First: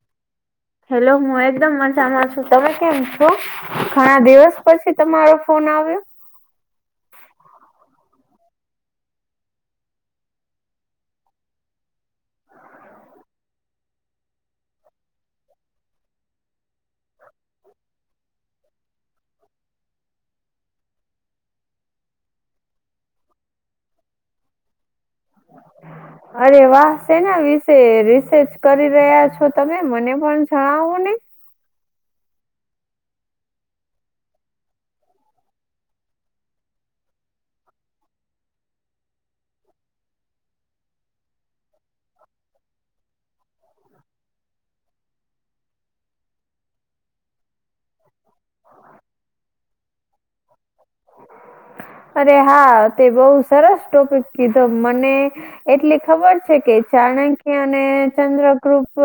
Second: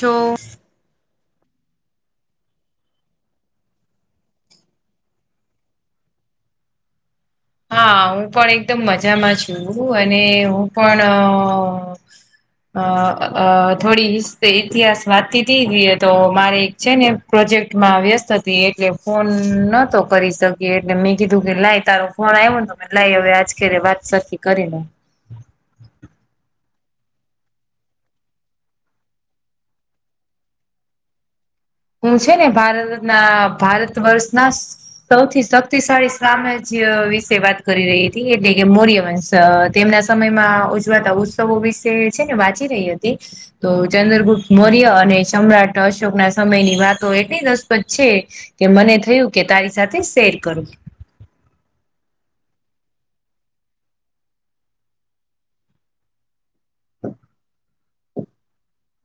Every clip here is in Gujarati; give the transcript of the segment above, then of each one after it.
જો. હેલો, હું એકદમ મજામાં છું. તમે કેમ છો? ઘણા દિવસ પછી તમારો ફોન આવ્યો. હા, હું પણ એકદમ મજામાં છું. અને હું પણ. અ, અ, થોડી ઇતિહાસ વાચતી તી, તો મારે એક છે ને. પ્રોજેક્ટમાં વ્યસ્ત હતી, એટલે ફોન નતો કરી શકે. એટલે મેં કીધું કે, લાય તારો. કો, આવુંને લઈ, હવે આજ કરી વાત સરી કરીને. હમ. અરે વાહ! સેના વિશે રિસર્ચ કરી રહ્યા છો? તમે મને પણ જણાવો, નહીં. હું છે ને, ભારતના ભારત વર્ષના. સૌથી શક્તિશાળી સામ્રાજ્ય વિશે વાત કરી રહી હતી, એટલે કે મૌર્યવંશ. અ તેમના સમયમાં ઉજવાતા ઉત્સવો વિશે છે ને, વાંચી રહી હતી. તો ચંદ્રગુપ્ત મૌર્ય અને સમ્રાટ અશોક ના સમયની વાતો, એટલી દસ. છે કે મને થયું કે તારી સાથે શેર કરુ. અરે હા તે બહું સરસ ટોપિક કીધું મને. એટલે ખબર છે કે ચાણક્ય અને ચંદ્ર કૃપ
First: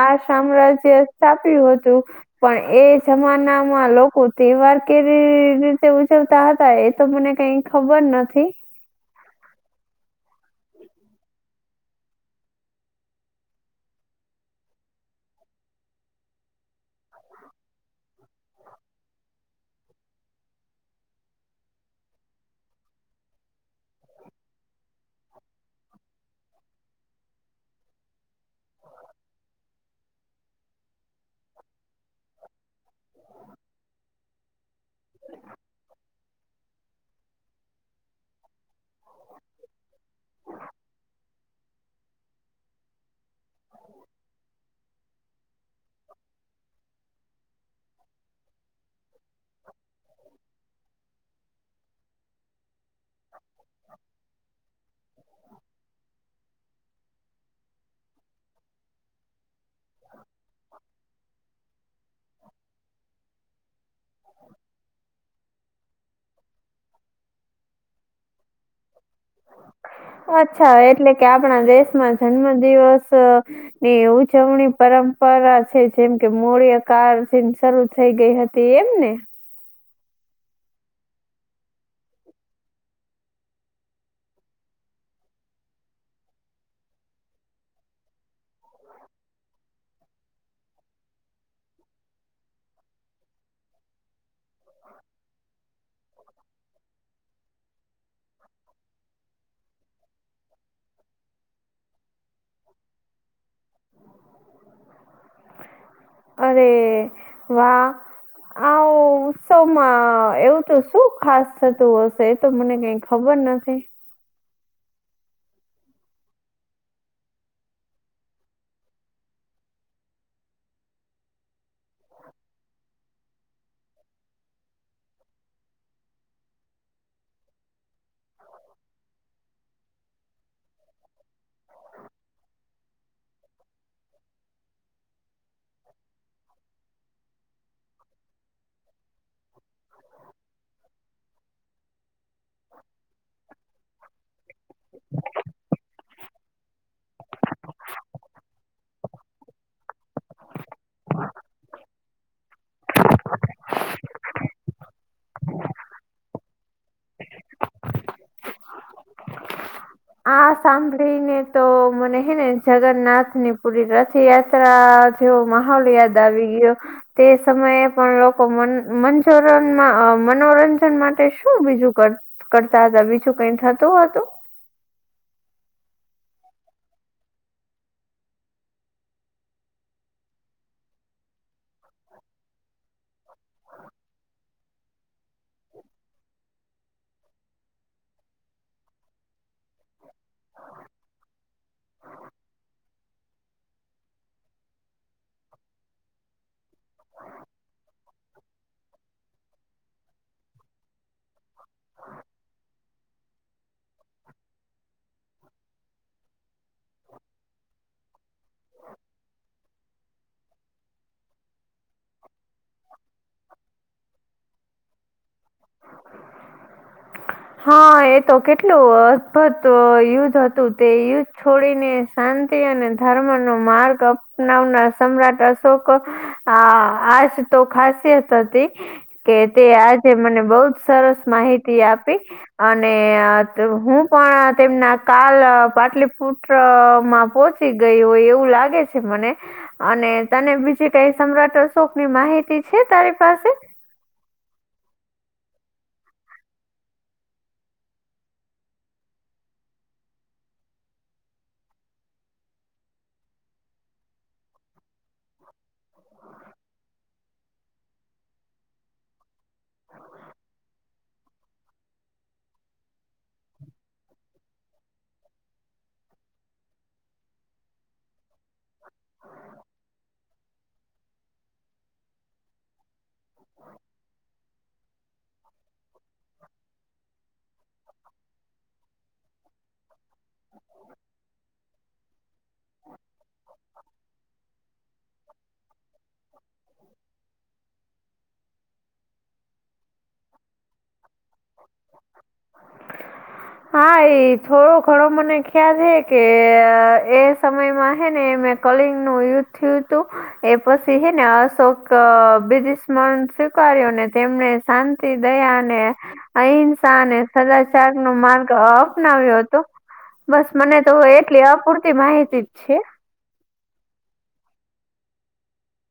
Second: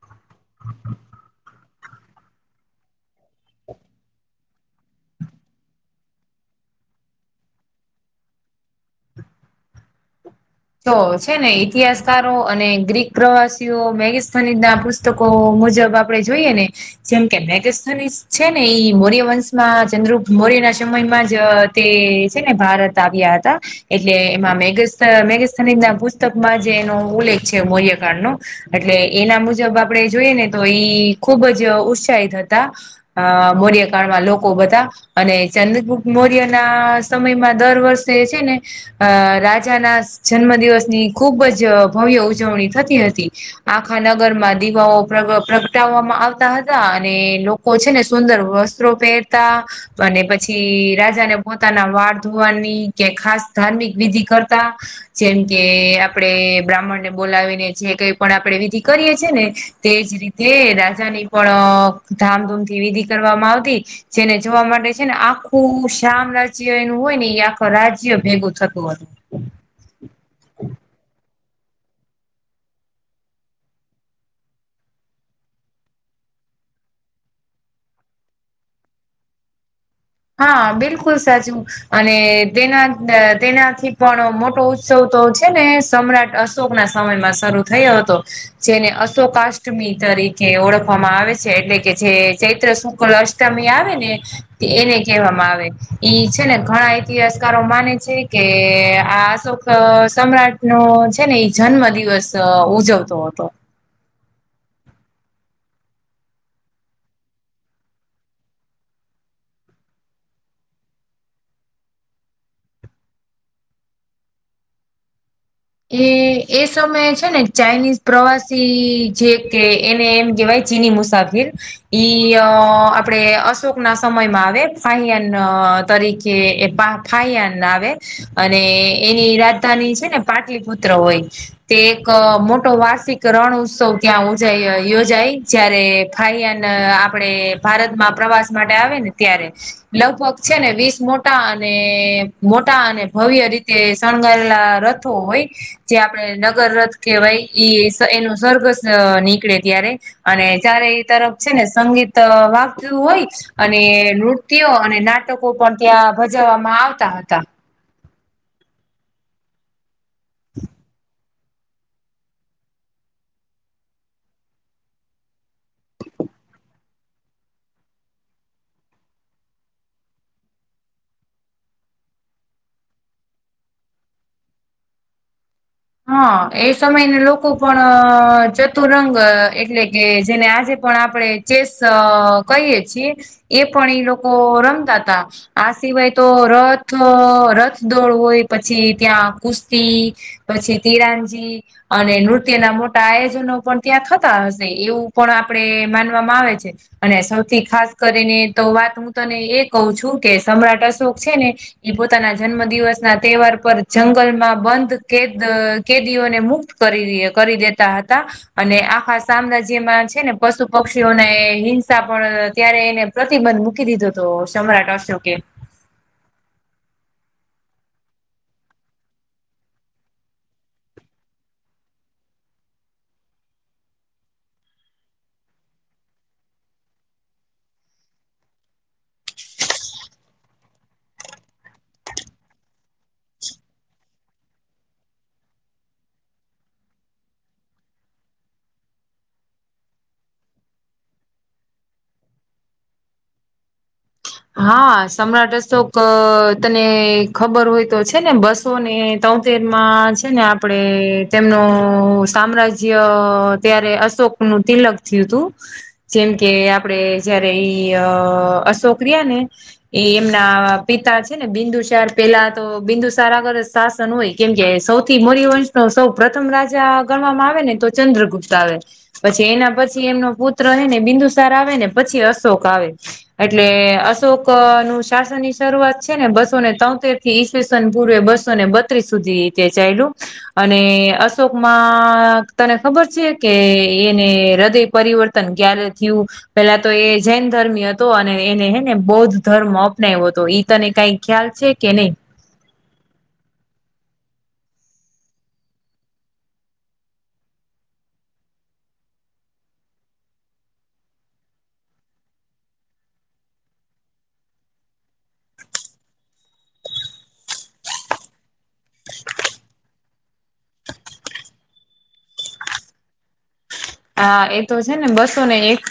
આ સામ્રાજ્ય થાપ્યું હતું. પણ એ જમાનામાં લોકો તહેવાર કે તે ઉજવતા હતા, એ તો મને કઈ ખબર નથી. તો, છે ને, ઇતિહાસકારો અને ગ્રીક પ્રવાસીઓ, મેગની ના પત. પુસ્તકો મુજબ આપણે જોઈએ ને, જેમ કે રાજસ્થની છે ને, ઈ મૌર્યવંશ. ચંદ્રગુપ્તમૌર્ય ના સમયમાં જ તે છે ને, ભારત આવ્યા હતા. એટલે એમાં મેગ મેગસ્ની ના પુસ્તકમાં જે એનો ઉલ્લેખ છે, મૌર્યકાંડ ન. એટલે એના મુજબ આપડે જોઈએ ને તો ઈ. ખુબજ ઉત્સાહિત હતા અ મોર્યકાળમાં લોકો બધા. અને ચંદ્રગુપ્ત મૌર્ય ના સમયમાં દર વર્ષે છે ને અ રાજાના. જન્મ દિવસની ખુબ જ ભવ્ય ઉજવણી થતી હતી આખા નગરમાં દીવાઓ પ્રગટાવવામાં આવતા હતા અને લોકો છે ને સુંદર વ પહેરતા અને પછી રાજાને પોતાના વાળ ધોવાની કે ખાસ ધાર્મિક વિધિ કરતા જેમ કે આપડે બ્રાહ્મણને બોલાવીને જે કઈ પણ આપણે વિધિ કરીએ છીએ ને. તેજ રીતે રાજાની પણ ધામધૂમ થી વિધિ કરવામાં આવતી. જેને જોવા માટે છે ને આ આખું શાયમ રાજ્ય એનું હોય ને એ આખો રાજ્ય ભેગું થતું હતું. અચ્છા એટલે કે આપણા દેશમાં જન્મ દિવસ ને ઉજવણી પરંપરા છે જેમ કે મૂળ્યકા થી શરૂ થઈ ગઈ હતી. તે એમ ને. હા બિલકુલ સાચું અને તેના તેનાથી પણ મોટો ઉત્સવ તો છે ને સમ્રાટ અશોક ના સમયમાં શરૂ થયો હતો. જેને અશોકાષ્ટમી તરીકે ઓળખવામાં આવે છે એટલે કે જે ચૈત્ર શુકલ અષ્ટ મી આવે ને એને કહેવામાં આવે એ છે ને ઘણા ઇતિહાસકારો માને છે કે આશોક સમ્રાટ નો છે ને એ જન્મ દિવસ ઉજવતો હતો. અરે વાહ. આવ ઉત્સવં એવું તો શું ખાસ થતું હશે તો મને કક ખબર નથી. એ એ સમયે છે ને ચાઇનીઝ પ્રવાસી જે કે એને એમ કેહેવાય ચીની મુસાફિર. ઈ આપડે અશોક ના સમયમાં આવે ફહિયાન તરીકે એ થાયાન આવે અને એની રાજધાની છે ને પાટલીપુત્ર હોય. તે એક મોટો વાર્ષિક રણ ઉત્સવ ત્યાં ઉજાય યોજાય જય્યારે ફાઈયાન આપડે ભારતમાં પ્રવાસ માટે આવે ને ત્યારે લગભગ છે ને વીસ મોટા અને મોટા અને ભવ્ય રીતે શણગારેલા રથો હોય. જે આપણે નગર રથ કહેવાય એ એનું સ્વર્ગ નીકળે ત્યારે અને જયારે એ તરફ છે ને સંગીત વાક્યું હોય. અને નૃતયો અને નાટકો પણ ત્યાં ભજાવવામાં આવતા હતા. આ સાંભળીને તો મને હે ને જગન્નાથની પૂરી રથયાત્રા જેવો માહોલ યાદ આવી ગયો. તે સમયે પણ લોકો મ મંજરનમાં મનોરંજન માટે શું બીજું કર કરતા હતા બીજું કઈ થતું હતું? હા એ સમયને લોકો પણ ચતુરંગ એટલે કે જેને આજે પણ આપણેે ચેસ કહીએ છીએ એ પણ એ લોકો રમતા તા. આ સિવાય તો રથ રથ દોડ હોય પછી ત્યાં કુસ્તી પછી તિરાનજી અને નૃત્યના મોટા આયોજનો પણ ત્યાં થતા હશે એવું પણ આપડે માનવામાં આવે છે. અને સૌથી ખાસ કરીને તો વાત હું તને એ કહું છું કે સમ્રાટ અશોક છે ને એ પોતાના જન્મ દિવસ ના તહેવાર પર જંગલમાં બંધ કેદ કેદીઓને મુક્ત કરી કરી દેતા હતા અને આખા સામના જેમાં છે ને પશુ પક્ષીઓને હિંસા પણ ત્યારે એને પ્રતિબંધ મૂકી દીધો તો [unintelligible] હા, એતો કેટલું અદભુત યુદ્ધ હતું, તે યુદ્ધ છોડીને શાંતિ અને ધર્મનો માર્ગ અપનાવનાર, સમ્રાટ અશોકો આ, આજ તો ખાસિયત હતી કે તે આજે મને બોવ જ સરસ માહિતી આપી અને હું પણ તેમના કાલ પાટલીપુત્રમાં પોહચ ચી ગઈ હોય એવું લાગે છે મને અને તને બીજે કઈ સમ્રાટ અશોક ની માહિતી છે, તારી પાસે? હા, સમ્રાટ અશોક અહ તને ખબર હોય તો છે ને બસ સો ને તમતેર માં છે ને આપડે તેમનો સામ્રાજ્ય ત્યારે અશોક નું તિલક થયું તું જેમ કે આપડે જયારે ઈ અહ અશોક રિયાને એ એમના પિતા છે ને બિંદુચાર પેલા તો બિંદુ સાર આગળ શાસન હોય, કેમકે સૌથી મોરી વંશના સૌ પ્રથમ રાજા ગણવામાં આવે ને તો ચંદ્રગુપ્ત આવે, પછી એના પછી એમનો પુત્ર હેને બિંદુસાર આવે ને પછી અશોક આવે એટલે અશોક નું શાસન ની શરૂઆત છે ને બસોને તોતેર થી ઇસ વિસાન પૂર્વે બસોને બત્રીસ સુધી તે ચાલ્યું અને અશોકમાં માક તને ખબર છે કે એને હૃદય પરિવર્તન તન ક્યારે થયું, પેલા તો એ જૈન ધર્મી હતો અને એને હે ને બૌદ્ધ ધર્મ અપનાવ્યો હતો, ઈ તને કઈ ખ્યાલ છે કે નઈ? હા, એ થોડો ઘણો મને ખ્યાલ હે કે એ સમયમાં હે ને એ કલિંગ નું યુદ્ધ થીયુંતું એ પછી હેને અશોક બીજ સ્મરણ સ્વીકાર્યો ને તેમને શાંત શાંતિ, દયા અને અહિંસા અને સદાચારનું માર્ગ અપનાવ્યો હતો. બસ મને તો એટલી અપૂરતી માહિતી જ છે. હા, એતો છે ને બસો ને એક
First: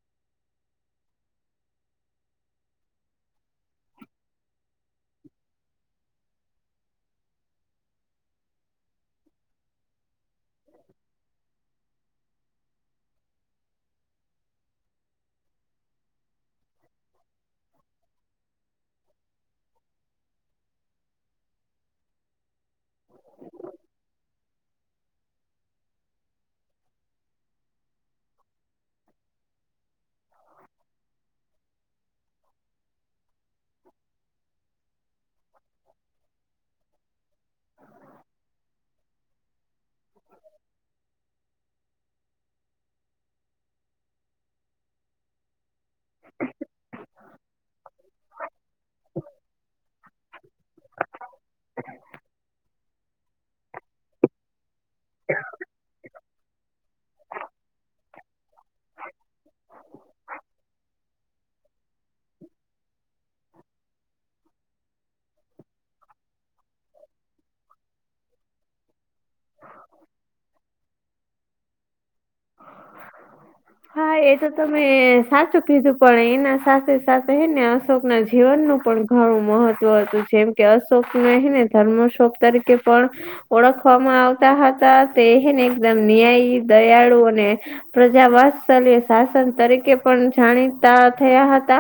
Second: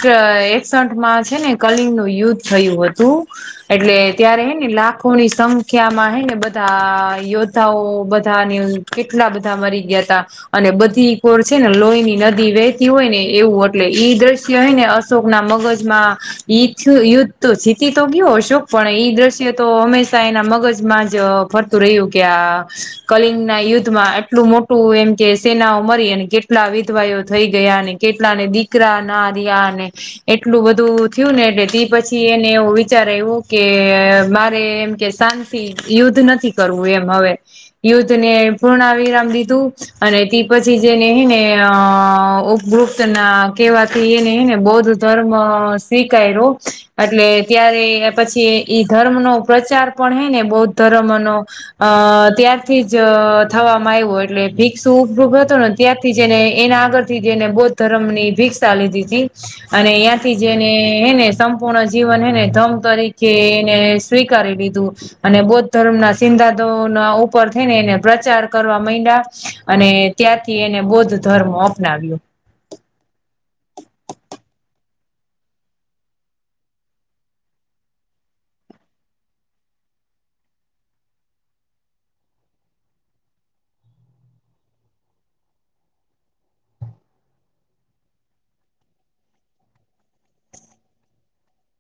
એકસઠ માં છે ને કલિંગનું યુદ્ધ થયું હતું. એટલે ત્યારે હેને લાખોની સંખ્યા માં હેને બધા યોદ્ધાઓ બધાની કેટલા બધા મરી ગયાતા અને બધી કોર છે ને લોહીની નદી વે વેહતી હોય ને એવું એટલે ઈ દ્રશ્ય હેને અશોકના મગજમાં એથીયે યુદ્ધ તો જીતી તો ગયો અશોક, પણ એ દ્રશ્ય તો હંમેશા એના મગજમાં જ ફરતું રહ્યું કે આ કલિંગના યુદ્ધમાં આટલું મોટું એમ કે સેનાઓ મરી અને કેટલા વિધવાયોઓ થઈ ગ ગયાને કેટલાને દીકરા ના રહ્યા ને એટલું બધું થયું ને એટલે પછી એને એવું વિચારે આઇવો કે મારે એમ કે શાંતિ, યુદ્ધ નથી કરવું એમ હવે યુદ્ધ ને પૂર્ણ વિરામ દીધું અને તે પછી જેને હેં ને અહ ઉપગુપ્તના કેવાથી એને હેને બૌદ્ધ ધર્મ સ્વીકાર્યો એટલે ત્યારે પછી ઈ ધર્મનો પ્રચાર પણ હૈ ને બૌદ્ધ ધર્મનો અહ ત્યારથી જ થવામાં આવ્યો એટલે ભિક્ષુ ઉપરૂ હતું ને ત્યારથી જ એને એના આગળ જેને બૌદ્ધ ધર્મની ભિક્ષા લીધી તી અને આયાંથી જને હેને સંપૂર્ણ જીવન હને ધમ તરીકે એને સ્વીકારી લીધું. અને બૌદ્ધ ધર્મના સિધાદના ઉપર થઈને એને પ્રચાર કરવા માંડ્યા અને ત્યારથી એને બૌદ્ધ ધર્મો અપનાવ્યો. હા. એ તો તમે સાચું કીધું પણ એના સાથે સાથે હે ને અશોક ના જીવન નું પણ ઘણું મહત્વ હતું જેમકે અશોક ન ને ધર્મશોક તરીકે પણ ઓળખવામાં આવતા હતા તે હેને એકદમ ન્યાયી, દયાળુ અને પ્રજાવાત્સલ્ય શાસન તરીકે પણ જાણીતા થયા હતા.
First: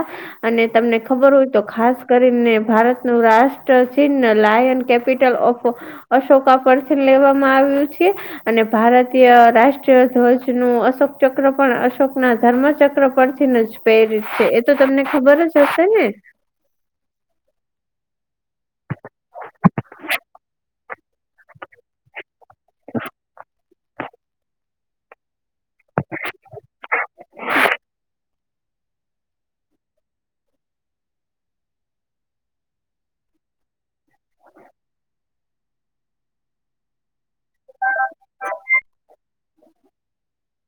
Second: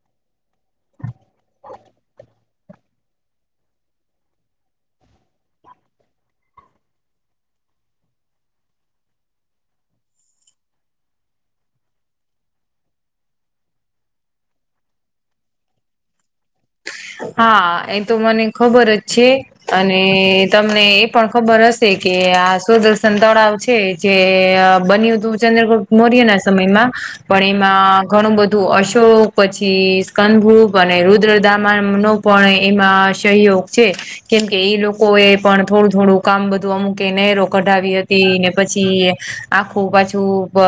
અને તમને ખબર હોય તો ખાસ કરીને ભારતનું રાષ્ટ્ર છિન્ન લાયન કે કેપિટલ ઓફ અશોકા પરથી લેવામાં આવ્યું છે અને ભારતીય રાષ્ટ્રીય ધ્વજ નું અશોક ચક્ર પણ અશોક ના ધર્મ ચક્ર પરથી નજ પેરિત છે, એ તો તમને ખબર જ જસે ને? હા, એ તો મને ખબર જ છે. અને તમને એ પણ ખબર હશે કે આ સુદર્શન તળાવ છે છે જે બન્યું તું ચંદ્રગુપ્ત મૌર્યના સમયમાં, પણ એમાં ઘણું બધું અશોક, પછી સ્કનભુક અને રુદ્રદા નું પણ એમાં સહયોગ છે, કેમ કે એ લોકો એ પણ થોડું થોડું કામ બધું અમુકે નેહરો કઢાવી હતી ને પછી આખું પાછું બ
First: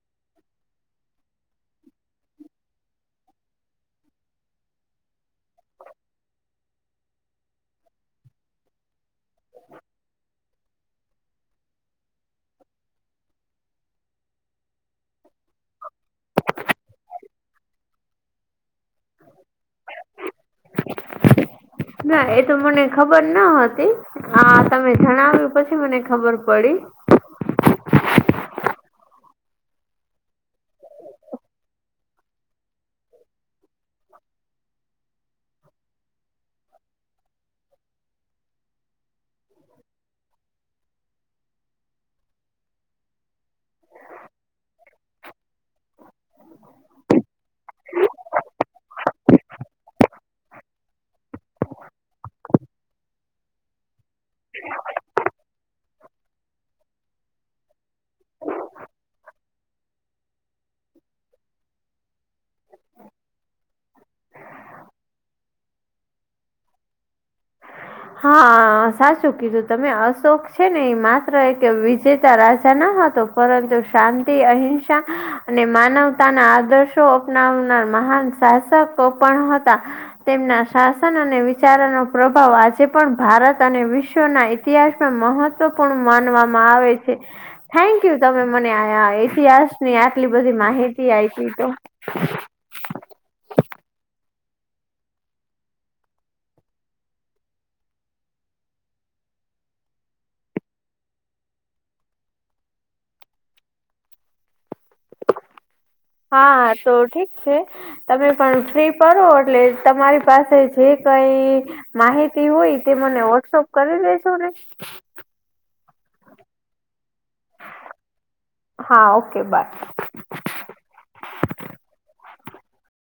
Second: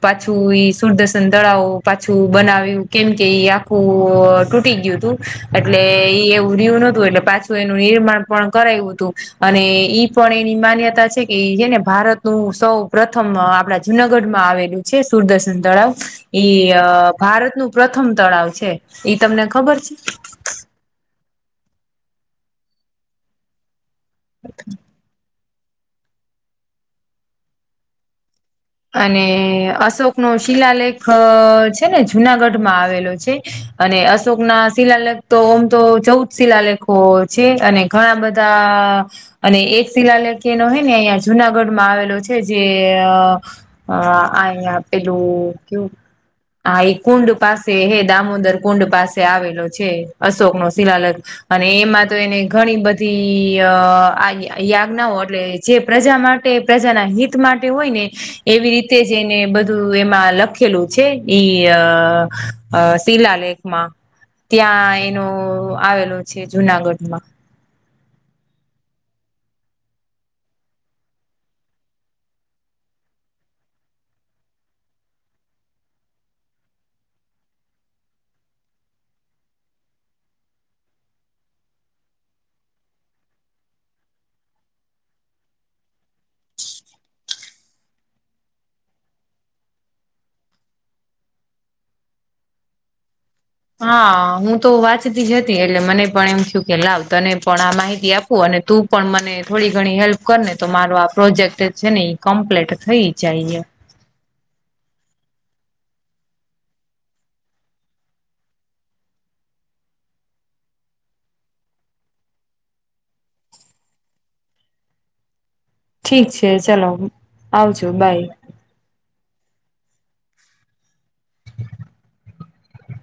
પાછું ઈ સુરદર્સન તળાવ પાછું બનાવ્યું કેમ કે ઈ આ ખુ તૂટી ગ્યું તું. એટલે એ એવું રહ્યુ નતું એટલે પાછું એનું નિર્માણ પણ કરાઈવુ તું અને ઈ પણ એની માન્યતા છે કે ઈ છે ને ભારતનું સૌ પ્રથમ આપડા જુનાગઢ માં આવેલું છે સુરદર્શન તળાવ ઈ અ ભારતનું પ્રથમ તળાવ છે. ઈ તમને ખબર છે? ના એ તો મને ખબર ના હતી. આ તમે જણાવ્યું પછી મને ખબર પડી. અને અશોક નો શિલાલેખ અ છે ને જુનાગઢ માં આવેલો છે. અને અશોક ના શિલાલગ તો ઓમ તો ચૌદ શિલાલેખો છે અને ઘણા બધા અને એક શિલાલેખી એનો હે ને અહિયા જુનાગઢમાં આવેલો છે જે અ અ આ અઈયા પેલું ક્યું આ એ કુંડ પાસે હે, દામોદર કુંડ પાસે આવેલો છે અશોક નો શિલાલખ અને એમાં તો એને ઘણી બધી આગ યાજ્ઞાઓ એટલે જે પ્રજા માટે, પ્રજાના હિત માટે હોય ને એવી રીતે જ એને બધું એમાં લખેલું છે ઈ અ શિલાલેખ માં ત્યાં એનો આવેલો છે જુનાગઢ માં. હા, સાચું કીધું તમે. અશોક છે ને એ માત્ર એક વિજેતા રાજા ન હતો પરંતુ શાંતિ, અહિંસા અને માનવતાના આદર્શો અપનાવનાર માહાન શાસકો પણ હતા. તેમના શાસન અને વિચારોનો પ્રભાવ આ જે પણ ભારત અને વિશ્વના ઇતિહાસમાં મહત્વપૂર્ણ માનવામાં આવે છે. થેન્ક યુ, તમે મને આય આ ઇતિહાસ ની આટલી બધી માહિતી આઈપી તો. હા, હું તો વાંચતી જ હતી એટલે મને પણ એમ થયું કે લાવ તને પણ આ માહિતી આપું અને તું પણ મને થોડી ઘણી હેલ્પ કર ને તો મારો આ પ્રોજેક્ટ છે ને ઈ કમ્પ્લીટ થઈ જાય એમ. હા, તો ઠીક સે. તમે પણ ફ્રી પરો એટલે તમારી પાસે જે કઈ માહિતી હોય, તે મને વોટ્સપ કરી દેેજો ને. ઠીક છે ચલો, આવજો, બાય. હા ઓ કે બાય.